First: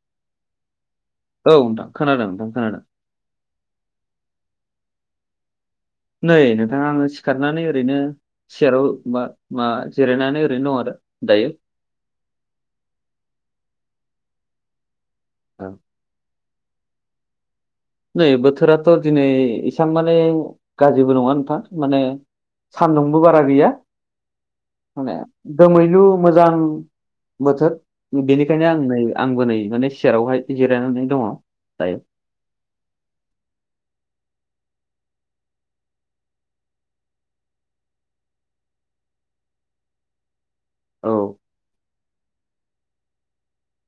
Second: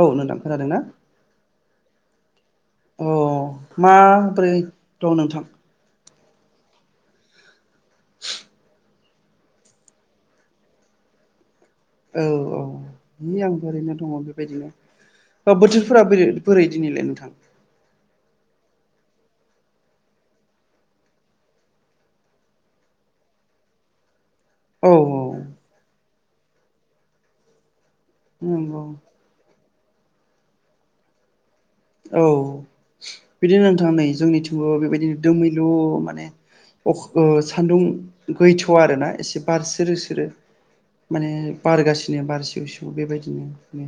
औ नोंथां खोनादों ना? औ नोंथां खोनादों नोंथां खोनादों। अ माबोरै दं नोंथां? नै नोंथाङा आङो सिखारनानै ओरैनो सियाराव मा जिरायनानै ओरैनो दं आरो दायो। औ औ नै आंबो ओरैनो दङ बेबायदिनो औ। बोथोर फोरा बोरै बोरै दिनैलाय नोंथां? नै बोथोराथ' दिनै एसबां माने गाज्रिबो नङा नोंथां माने सान्दुंबो बारा गैया। औ औ माने दोमैलु मोजां बोथोर। बेनिखायनो आं नंगौ नै आंबो नै माने सियेरावहाय जिरायनानै दङ दायो। औ बिदिनो नोंथां नै जोंनिथिंबो बेबायदिनो दोमैलु माने अख सान्दुं गैथ' आरोना एसे बार स्रो स्रो। औ माने बारगासिनो बार सिउ सिउ। बेबायदिनो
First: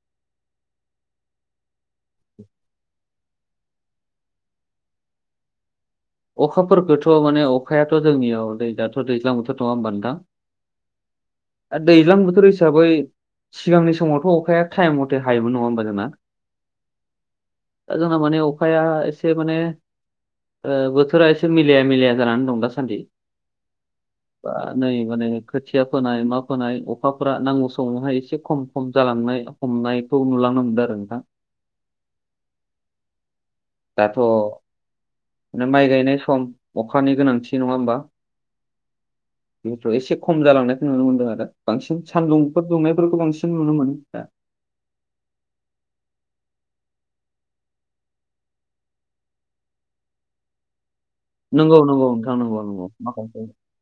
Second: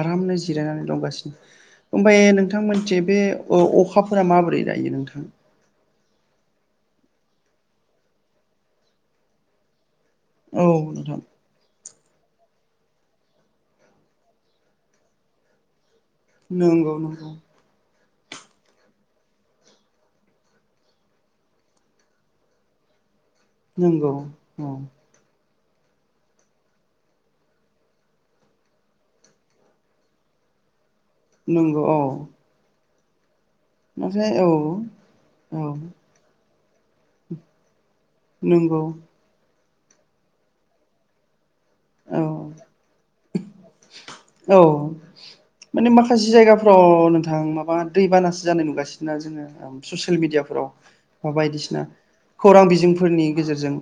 आरामनो जिरायनानै दंगासिनो ओमफ्राय नों - नोंथां मोनसे बे अखाफोरा माबोरै जायो नोंथां। अखाफोरखौथ' माने अखायाथ' जोंनियाव दै दाथ' दैज्लां बोथोर नङा होमबानो नोंथा औ नोंथां। दैज्लां बोथोर हिसाबै। सिगांनि समावथ' अखाया टाइम मथे हायोमोन नङा होमबा जोंना। नंगौ। जोंना माने अखाया एसे माने ओ बोथ बोथोरा एसे मिलाया मिलाया जानानै दं दासान्दि नंगौ दा औ बा नै माने खोथिया फोनाय मा फोनाय अखाफोरा नांगौ समावहाय एसे खम खम जालांनाय। हमनायखौनो नुलानो हमदों आरो नोंथां। नंगौ औ। दाथ' ओमफ्राय औ। औ माने माइ गायनाय सम अखानि गोनांथि नङा होमबा। नंगौ एसे खम जालांनायखौ नुनो मोनदों आरो बांसिन औ सानदुंफोर दुंनायफोरखौ बांसिन नुनो मोनो दा। औ माने माखासे जायगाफ्राव नोंथां माबा दैबानासो जानाय नुगासिनो ना जोङो। ससियेल मिडियाफोराव। बा नंगौ बायदिसिना नंगौ नोंथां नंगौ खौरां नंगौ बिजोंफोरनि माखासे गेजेरजों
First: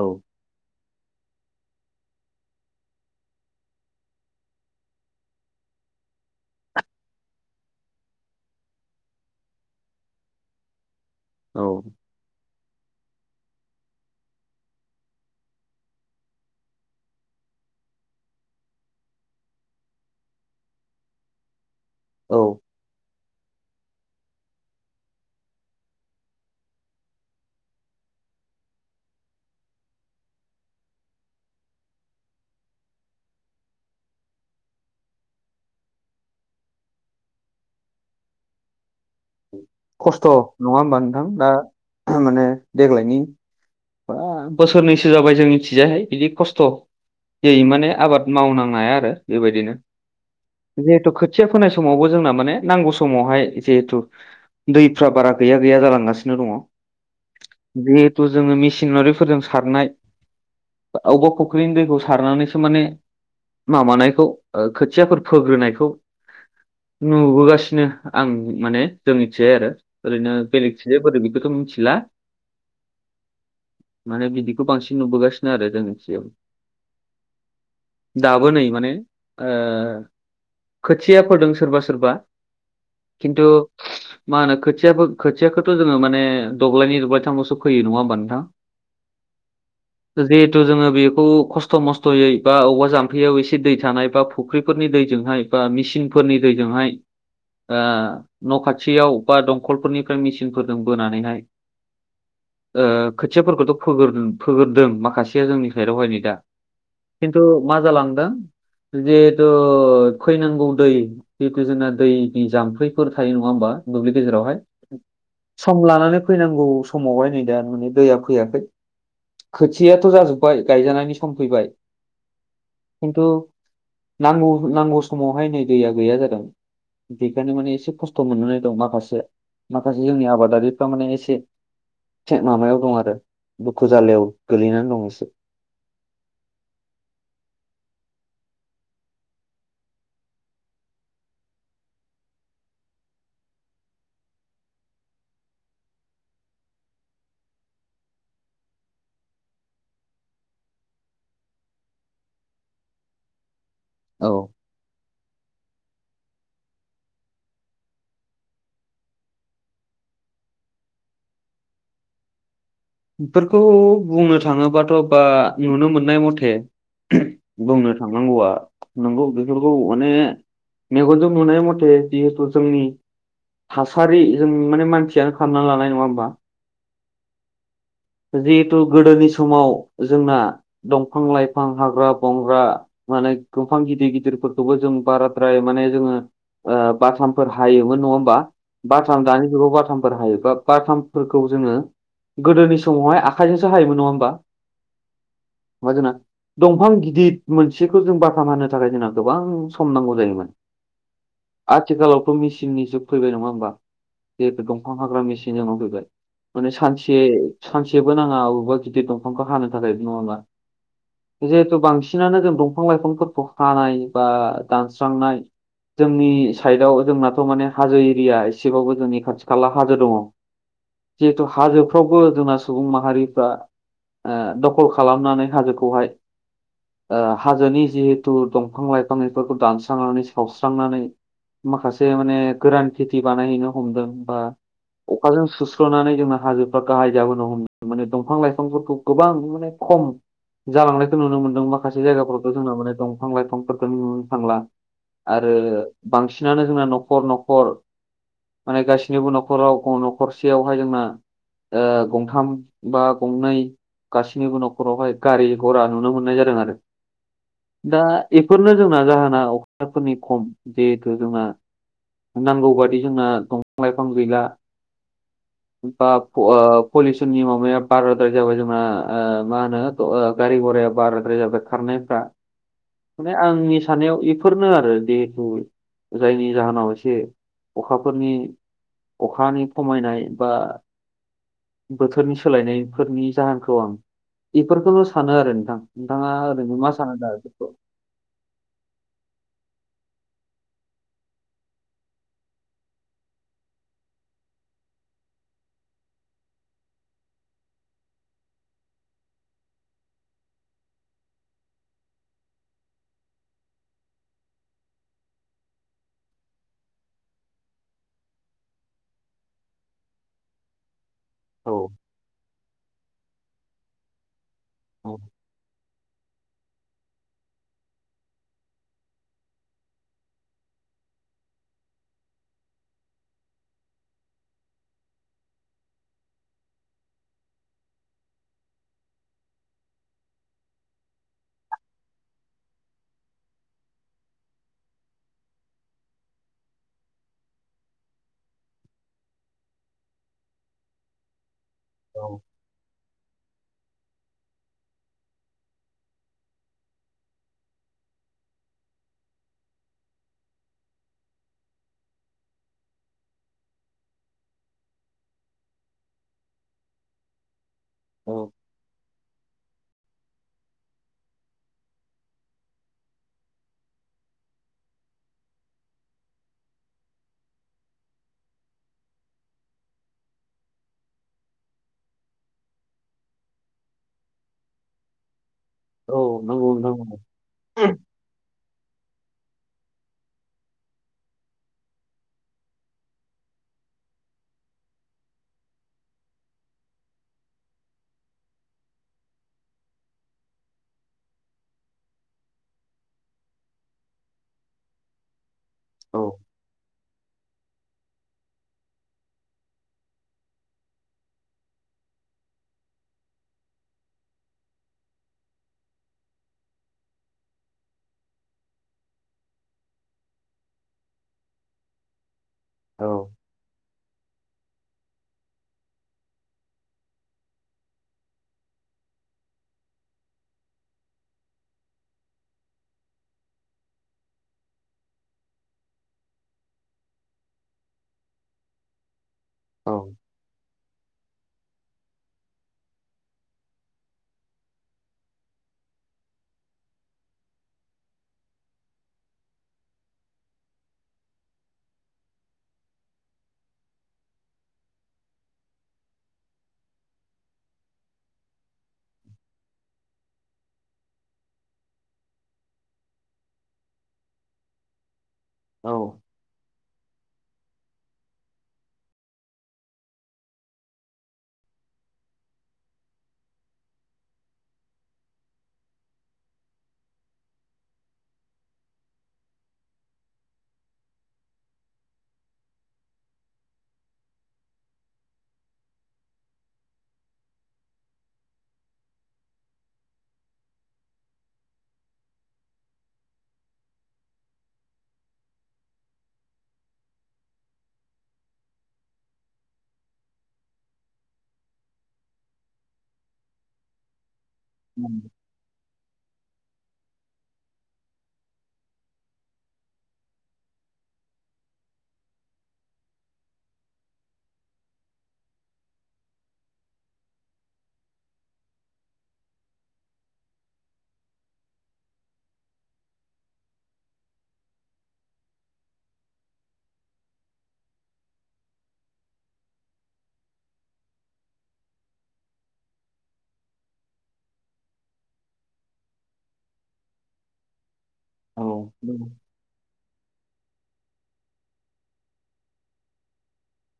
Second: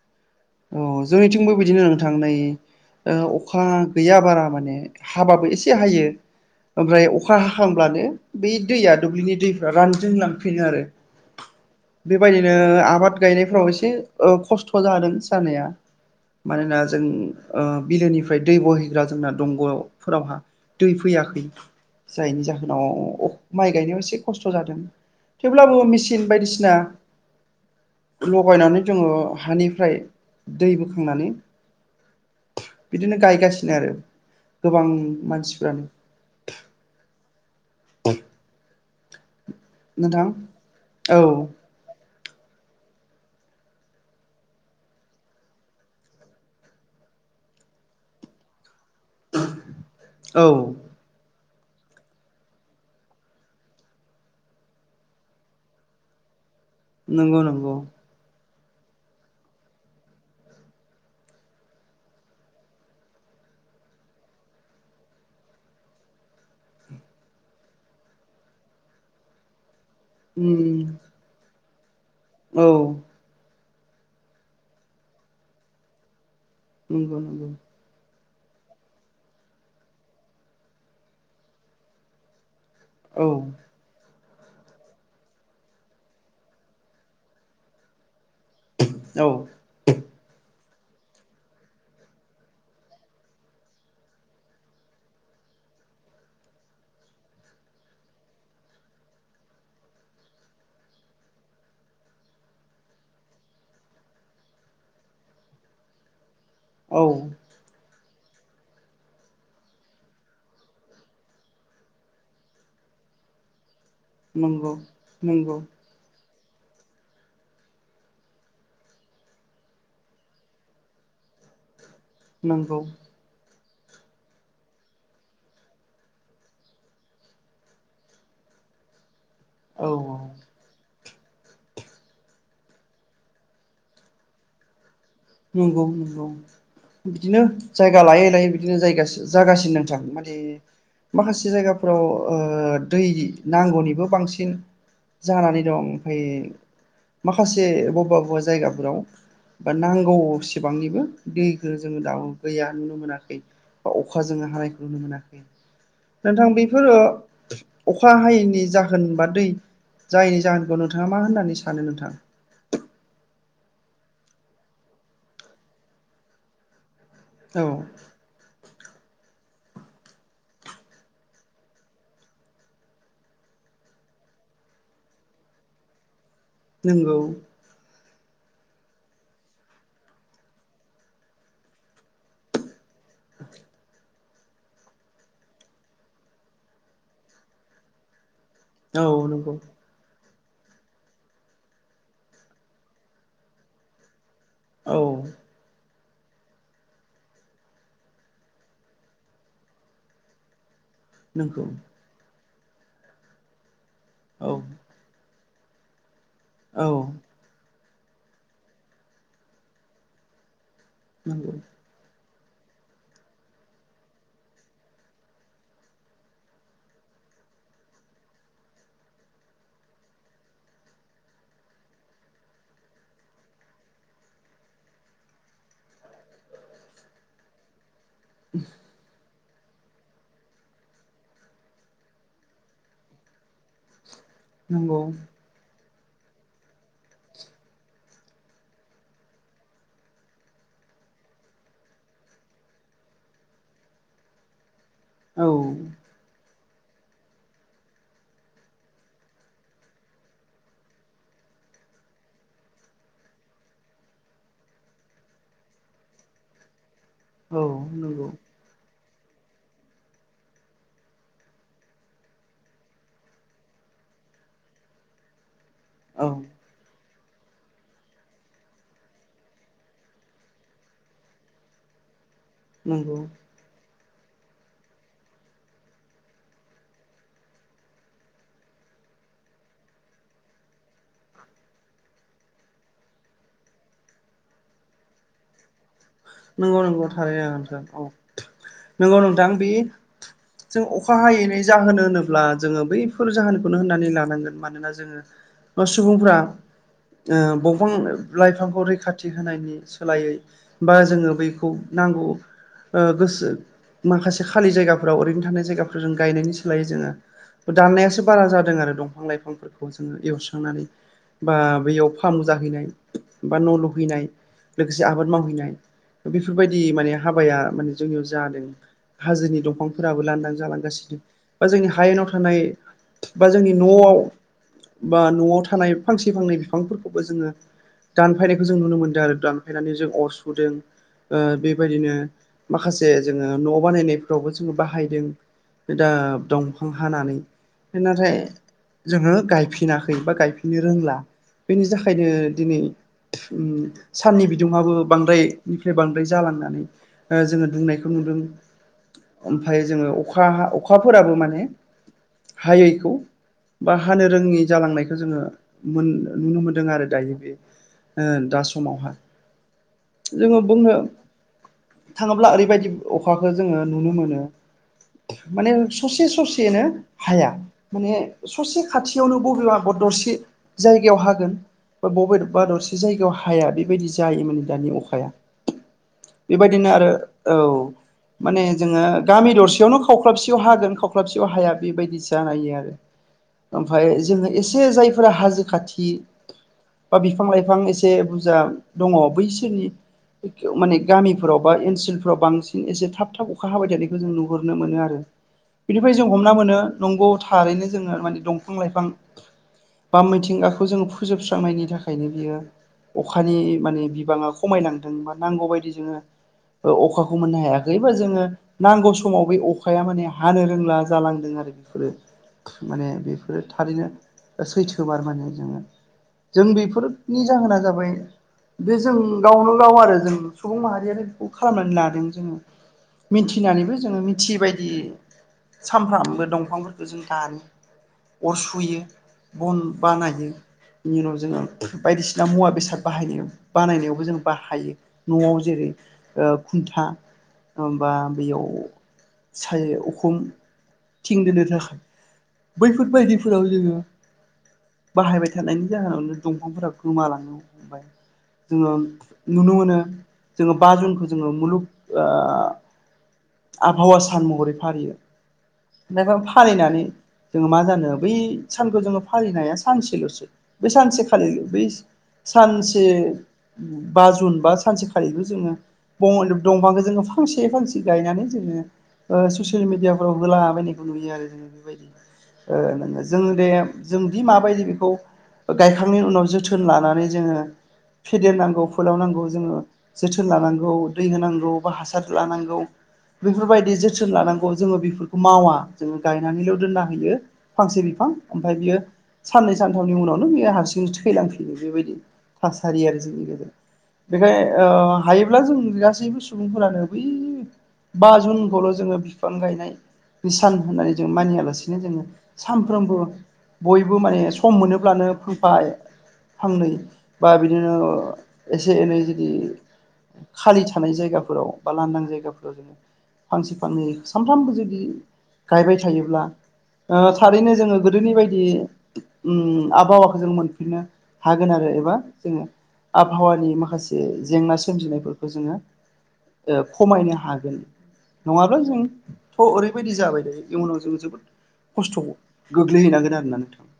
औ अ जोंनिथिंबो बिदिनो। थां ओ अखा गैया बारा माने हाबाबो एसे हायो। ओमफ्राय अखा हाखांब्लानो बै दैया दुब्लिनि दैफ्रा रानजों लांफिनो आरो औ। बेबायदिनो आबाद गायनायफ्राव एसे खस्थ' जादों जानाया मानोना जों बिलोनिफ्राय दै बोहैग्रा जोंना दंग'फोरावहा दै फैयाखै, औ जायनि जाहोन उनाव माइ गायनायाव एसे खस्थ' जादों, थेवब्लाबो मेसिन बायदिसिना लगायनानै जोङो हानिफ्राय दै बोखांनानै बिदिनो गायगासिनो आरो गोबां मानसिफ्रानो [unintelligible] नोंथां खस्थ' नङा होमबा औ नोंथां? दा माने देग्लायनि बा बोसोरनैसो जाबाय जों मिथिजायाहाय बिदि खस्थ' ज माने आबाद मावनां हाया आरो औ बेबायदिनो खोथिया फोनाय समावबो जोंना माने नांगौ समावहाय जिहेतु दैफ्रा बारा गैया गैया जालांगासिनो दङ। नंगौ नंगौ। ' जोङो मेसिनारिफोरजों सारनाय अबेबा फख्रिनि दैखौ सारनानैसो माने माबानायखौ खोथियाफोर फोग्रोनायखौ नुबोगासिनो आं माने जोंनि मिथि आरो ओरैनो उम बेलेगसो बोरै बेखौथ' मिथिला। औ। माने बिदिखौ बांसिन नुबोगासिनो आरो जोंनि सियाव [unintelligible] दाबोनै माने, ओ‌ खोथिया फोदों सोरबा सोरबा औ खिन्थु मा होनो खोथियाो खोथियाखौथ' जोंङो माने दब्लायनि दब्लायथामल'सो फैयो, नंङा होमबा नोंथां? [unintelligible] औ [unintelligible] जिहेथु जोङो बेखौ खस्थ' मस्थ'यै बा बबेबा जाम्फैयाव एसे दै थानाय बा फुख्रिफोरनि दैजोंहाय बा मिसिनफोरनि दैजोंहाय न' खाथियाव बा दंखलफोरनिफ्राय मेसिनफोरजों बोनानैहाय खोथियाफोरखौथ' फोर फोगोरदों माखासेया जोंनिख रावहाय न दा। औ। खिन्थु मा जालांदों? जिहेथु खैनांगौ दै जितु जोंना दैनि जाम्फैफोर थायो नङा होमबा? दुब्लि गेजेरावहाय नंगौ नंगौ सम लानानै फैनांगौ समावहाय नै दा माने दैया फैयाखै। खोथियाथ' जाजोबबाय गायजानायनि सम फैबाय। नंगौ। खिन्थु नांगौ नांगौ समावहाय नै दैया गैया जादों। बेखायनो माने एसे खस्थ' मोननानै दं माखासे औ माखासे औ जोंनि आबादारि बिफां माने एसे थेक माबायाव दं आरो दुखु जालायाव गोलैनानै दंसो नंगौ नंगौ। बिदिनो जायगा लायै लायै बिदिनो जायगा जागासिनो नोंथां माने माखासे जायगाफोराव दै नांगौनिबो बांसिन जानानै दं ओमफ्राय माखासे बबा बबेबा जायगाफोराव बा नांगौ गौसेबांनिबो दैखौ जोंङो दाउ गैया नुनो मोनाखै। बा अख औ जोङो हानायखौ नुनो मोनाखै नोंथां बेफोरो अखा हायैनि जाहोन बा दै जायैनि जाहोनखौ नोंथाङा मा होननानै सानो नोंथां? बेफोरखौ बुंनो थाङोबाथ' बा नुनो मोननाय मथे। औ बुंनो थांनांगौआ नंगौ बेफोरखौ माने मेगनजों नुनाय मथे जिहेतु जोंनि थासारि जों माने मानसियानो खालामना लानाय नङा होमबा? नोंगौ। जिहेथु गोदोनि समाव जोंना दंफां लाइफां हाग्रा बंग्रा माने दंफां गिदिर गिदिरफोर खौबो जों बाराद्राय माने जोङो ओ बाथामफोर हायोमोन नङा होमबा? औ बाथाम दानि नंगौ जुगाव बाथामफोर हायो बा बाथामफोरखौ जोंङो गोदोनि समावहाय आखाइजोंसो हायोमोन नङा होमबा? औ [unintelligible] दंफां गिदिद मोनसेखौ जों बाथाम हानो थाखाय जोंना गोबां सम नांगौ जायोमोन। नंगौ आथिखालावथ' मेचिननि जुग फैबाय नङा होमबा औ बे दं फां हाग्रा मेसिन जोंनाव फैबाय माने औ सानसे सानसेबो नाङा अबेबा गिदिर दंफांखौ हानो थाखाय नङा होमबा नंगौ जिहेथु बांसि सिनानो जों दंफां लाइफांफोरखौ हानाय बा दानस्रांनाय जोंनि साइदआव जोंनाथ' माने हाजो एरिया एसेबाबो जोंनि खाथि खाला हाजो दङ। जिहेतु हाजोफ्रावबो जोंना सुबुं माहारिफ्रा ओ दखल खालामनानै हाजोखौहाय ओ हाजोनि जिहेथु दंफां लाइफां बेफोरखौ दानस्रांनानै सावस्रांनानै माखासे माने गोरान खेथि बानायहैनो हमदों बा नंगौ अखाजों सुस्र'नानै जोंना हाजोफ्रा गाहाय जाबोनो हम माने दंफां लाइफांफोरखौ गोबां माने खम जालांनायखौ नुनो मोनदों माखासे जायगाफोरावथ' जोंना माने दंफां लाइफांफोरखौ नुनोनो थांला। औ आरो बांसिनानो जोंना न'खर न'खर माने गासिनिबो न'खराव गं न'खरसेयावहाय जोंना ओ गं थाम बा गंनै गासैनिबो न'खरावहाय गारि घरा नुनो मोननाय जादों आरो। औ दा नंगौ इफोरनो जोंना जाहोना अखाफोरनि खम जिहेथु जोंना नांगौ बादि जोंना दंफां लाइफां गैला बा औ फ ओ पलिउसननि माबाया बाराद्राय जाबाय जोंना ओ मा होनो गारि घराया बाराद्राय जाबाय खारनायफ्रा। नंगौ माने आंनि साननायाव इफोरनो आरो जिहेथु जायनि जाहोनाव एसे अखाफोरनि अखानि खमायनाय बा बोथोरनि सोलायनायफोरनि जाहोनखौ आं इफोरखौनो सानो आरो नोंथां। नोंथाङा नंगौ ओरैनो मा नंगौ सानो दा थारैनो इफोरखौ? नोंथां औ नंगौ नोंथां बे जों अखा हायैैनि जाहोन होनोब्ला जोङो बैफोर जाहोनखौनो होननानै लानांगोन मानोना जोङो बा सुबुंफोरा ओ बंफां लाइफांखौ रैखाथि होनायनि सोलायै बा जोङो बैखौ नांगौ ओ गोसो माखासे खालि जायगाफोराव ओरैनो थानाय जायगाफोरजों गायनायनि सोलायै जोङो दाननायासो बारा जादों आरो दंफां लाइफांफोरखौ जोङो एवस्रांनानै। बा औ बैयाव फामु जाहैनाय बा न' लुहैनाय लोगोसे औ आबाद मावहैनाय। बेफोरबायदि माने हाबाया माने जोंनियाव जादों। हाजोनि दंफांफोराबो लान्दां जालांगासिनो बा जोंनि हायेनाव थानाय बा जोंनि न'आव बा न'आव थानाय फांसे फांनै बिफांफोरखौबो जोङो दानफायनायखौ जों नुनो मोनदों आरो दानफायनानै जों अर सुदों ओ बेबायदिनो माखासे जोङो न' बानायनायफोरावबो जोङो बाहायदों। दा दंफां हानानै नाथाय जोङो गायफिनाखै बा गायफिननो रोंला। बेनि थाखायनो औ दिनै साननि बिदुंआबो बांद्रायनिफ्राय बांद्राय जालांनानै ओ जोङो दुंनायखौ नुदों। ओमफ्राय जोङो अखा हा अखाफोराबो माने हायैखौ बा हानो रोङि जालांनायखौ जोङो मोन नुनो मोनदों आरो दायो बे ओ औ दा समावहाय। जोंङो बुंनो थांङोब्ला ओरैबायदि अखाखौ जोंङो नुनो मोनो माने ससे ससेयैनो हाया। माने ससे खाथियावनो बबेब आगर दरसे जायगायाव हागोन बा बबे बा दरसे जायगायाव हाया बेबायदि जायोमोन दानि अखाया औ नंगौ बेबायदिनो आरो नोंथां औ माने जोङो गामि दरसेयावनो खावख्लाबसेयाव हागोन खावख्लाबसेयाव हाया बेबायदि जानायो आरो। ओमफफ्राय जोङो एसे जायफोरा हाजो खाथि बा बिफां लाइफां एसे बुरजा दङ बैसोरनि माने गामिफोराव बा ओनसोलफोराव बांसिन एसे थाब थाब अखा हाबाय थानायखौ जों नुहुरनो मोनो आरो। बिनिफ्राय औ जों हमना मोनो नंगौ थारैनो जोङो माने दंफां लाइफां बा मिथिंगाखौ जोङो फोजोबस्रांनायनि थाखायनो बियो अखानि माने बिबाङा खमायनांदों बा नांगौबायायदि जोङो ओ अखाखौ मोननो हायाखै बा जोङो नांगौ समाव बै अखाया माने हानो रोंला जालांदों आरो बेफोरो औ माने बे बेफोरो थारैनो सैथो मार माने जोङो जों बेफोरनि जाहोना जाबाय बे जों गावनो गाव आरो जों सुबुं माहारियानो बेखौ खालामनानै लादों जोङो। मिथिनानैबो जोङो मिथियै बायदि सामफ्रामबो दंफांफोरखौ जों दानो अर सुयो। बन औ बानायो बिनि उनाव जोङो बायदिसिना मुवा बेसाद बाहायो बानायनायावबो जों बाहायो न'आव जेरै ओ खुन्था बा बेयाव सायो उखुम थिं दोननो थाखाय बैफोरबायदिफोराव जोङो बाहायबाय थानायनि जाहोनावनो दंफांफोरा गोमालांनो हमबाय जोङो नुनो मोनो जोङो बा जुनखौ जोङो मुलुग ओ आबहावा सान महरै फालियो। औ ओमफ्रायबा फालिनानै जोङो मा जानो बै सानखौ जोङो फालिनाया सानसेल'सो बे सानसे खालि बै सानसे बा जुन बा सानसेखालिबो जोङो दं-दंफांखौ जोङो फांसे फांसे गायनानै जोङो ओ ससियेल मिडियाफ्राव होलाबायनायखौ नुयो आरो जोङो बेबायदि। ओ जों दे जोंदि माबायदि बेखौ गायखांनायनि उनाव जोथोन लानानै जोङो फेदेरनांगौ फोलाव नांगौ जोङो जोथोन लानांगौ दै होनांगौ बा हासार लानांगौ बेफोरबायदि जोथोन लानांगौ जोङो बेफोरखौ मावा जोङो गायनानैल' दोनना होयो। फांसे बिफां ओमफाय बियो साननै सानथामनि उनावनो बेयो हारसिं थैलांफिनो बेबायदि थासारि आरो जोंनि गेजेराव। बेखायनो ओ हायोब्ला जों गासैबो सुबुंफोरानो बै बा जुनखौल' जोङो बिफां गायनाय बिसान होनाय जों मानियालासिनो जोङो सानफ्रोमबो बयबो माने सम मोनोब्लानो फांफा फांनै बा बिदिनो एसे एनै जुदि खालि थानाय जायगाफोराव बा लांदां जायगाफोराव जोङो फांसे फांनै सानफ्रामबो जुदि गायबाय थायोब्ला ओ थारैनो जोङो गोदोनि बायदि ओम आबहावाखौ जों मोनफिननो हागोन आरो एबा जोङो आबहावानि माखासे जेंना सोमजिनायफोरखौ जोङो ओ खमायनो हागोन नङाब्ला जों थ' ओरैबायदि जाबाय दायो इयुनाव जों जोबोद खस्थ' गोग्लैहैनांगोन आरोना नोंथां।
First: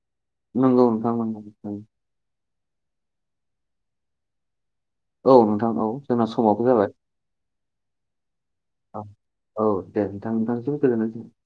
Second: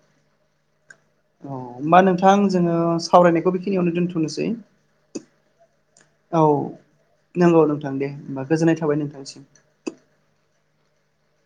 नंगौ नोंथां नंगौ अ नंगौ। ओमा नोंथां जोङो सावरायनायखौ बेखिनियावनो दोनथ'नोसै। औ नोंथां औ जोंना औ समाबो जाबाय नोंगौ नोंथां दे होमबा गोजोननाय थाबाय नोंथांसिम। दो नोंथां नोंथांनिसिम गोजोननाय [unintelligible]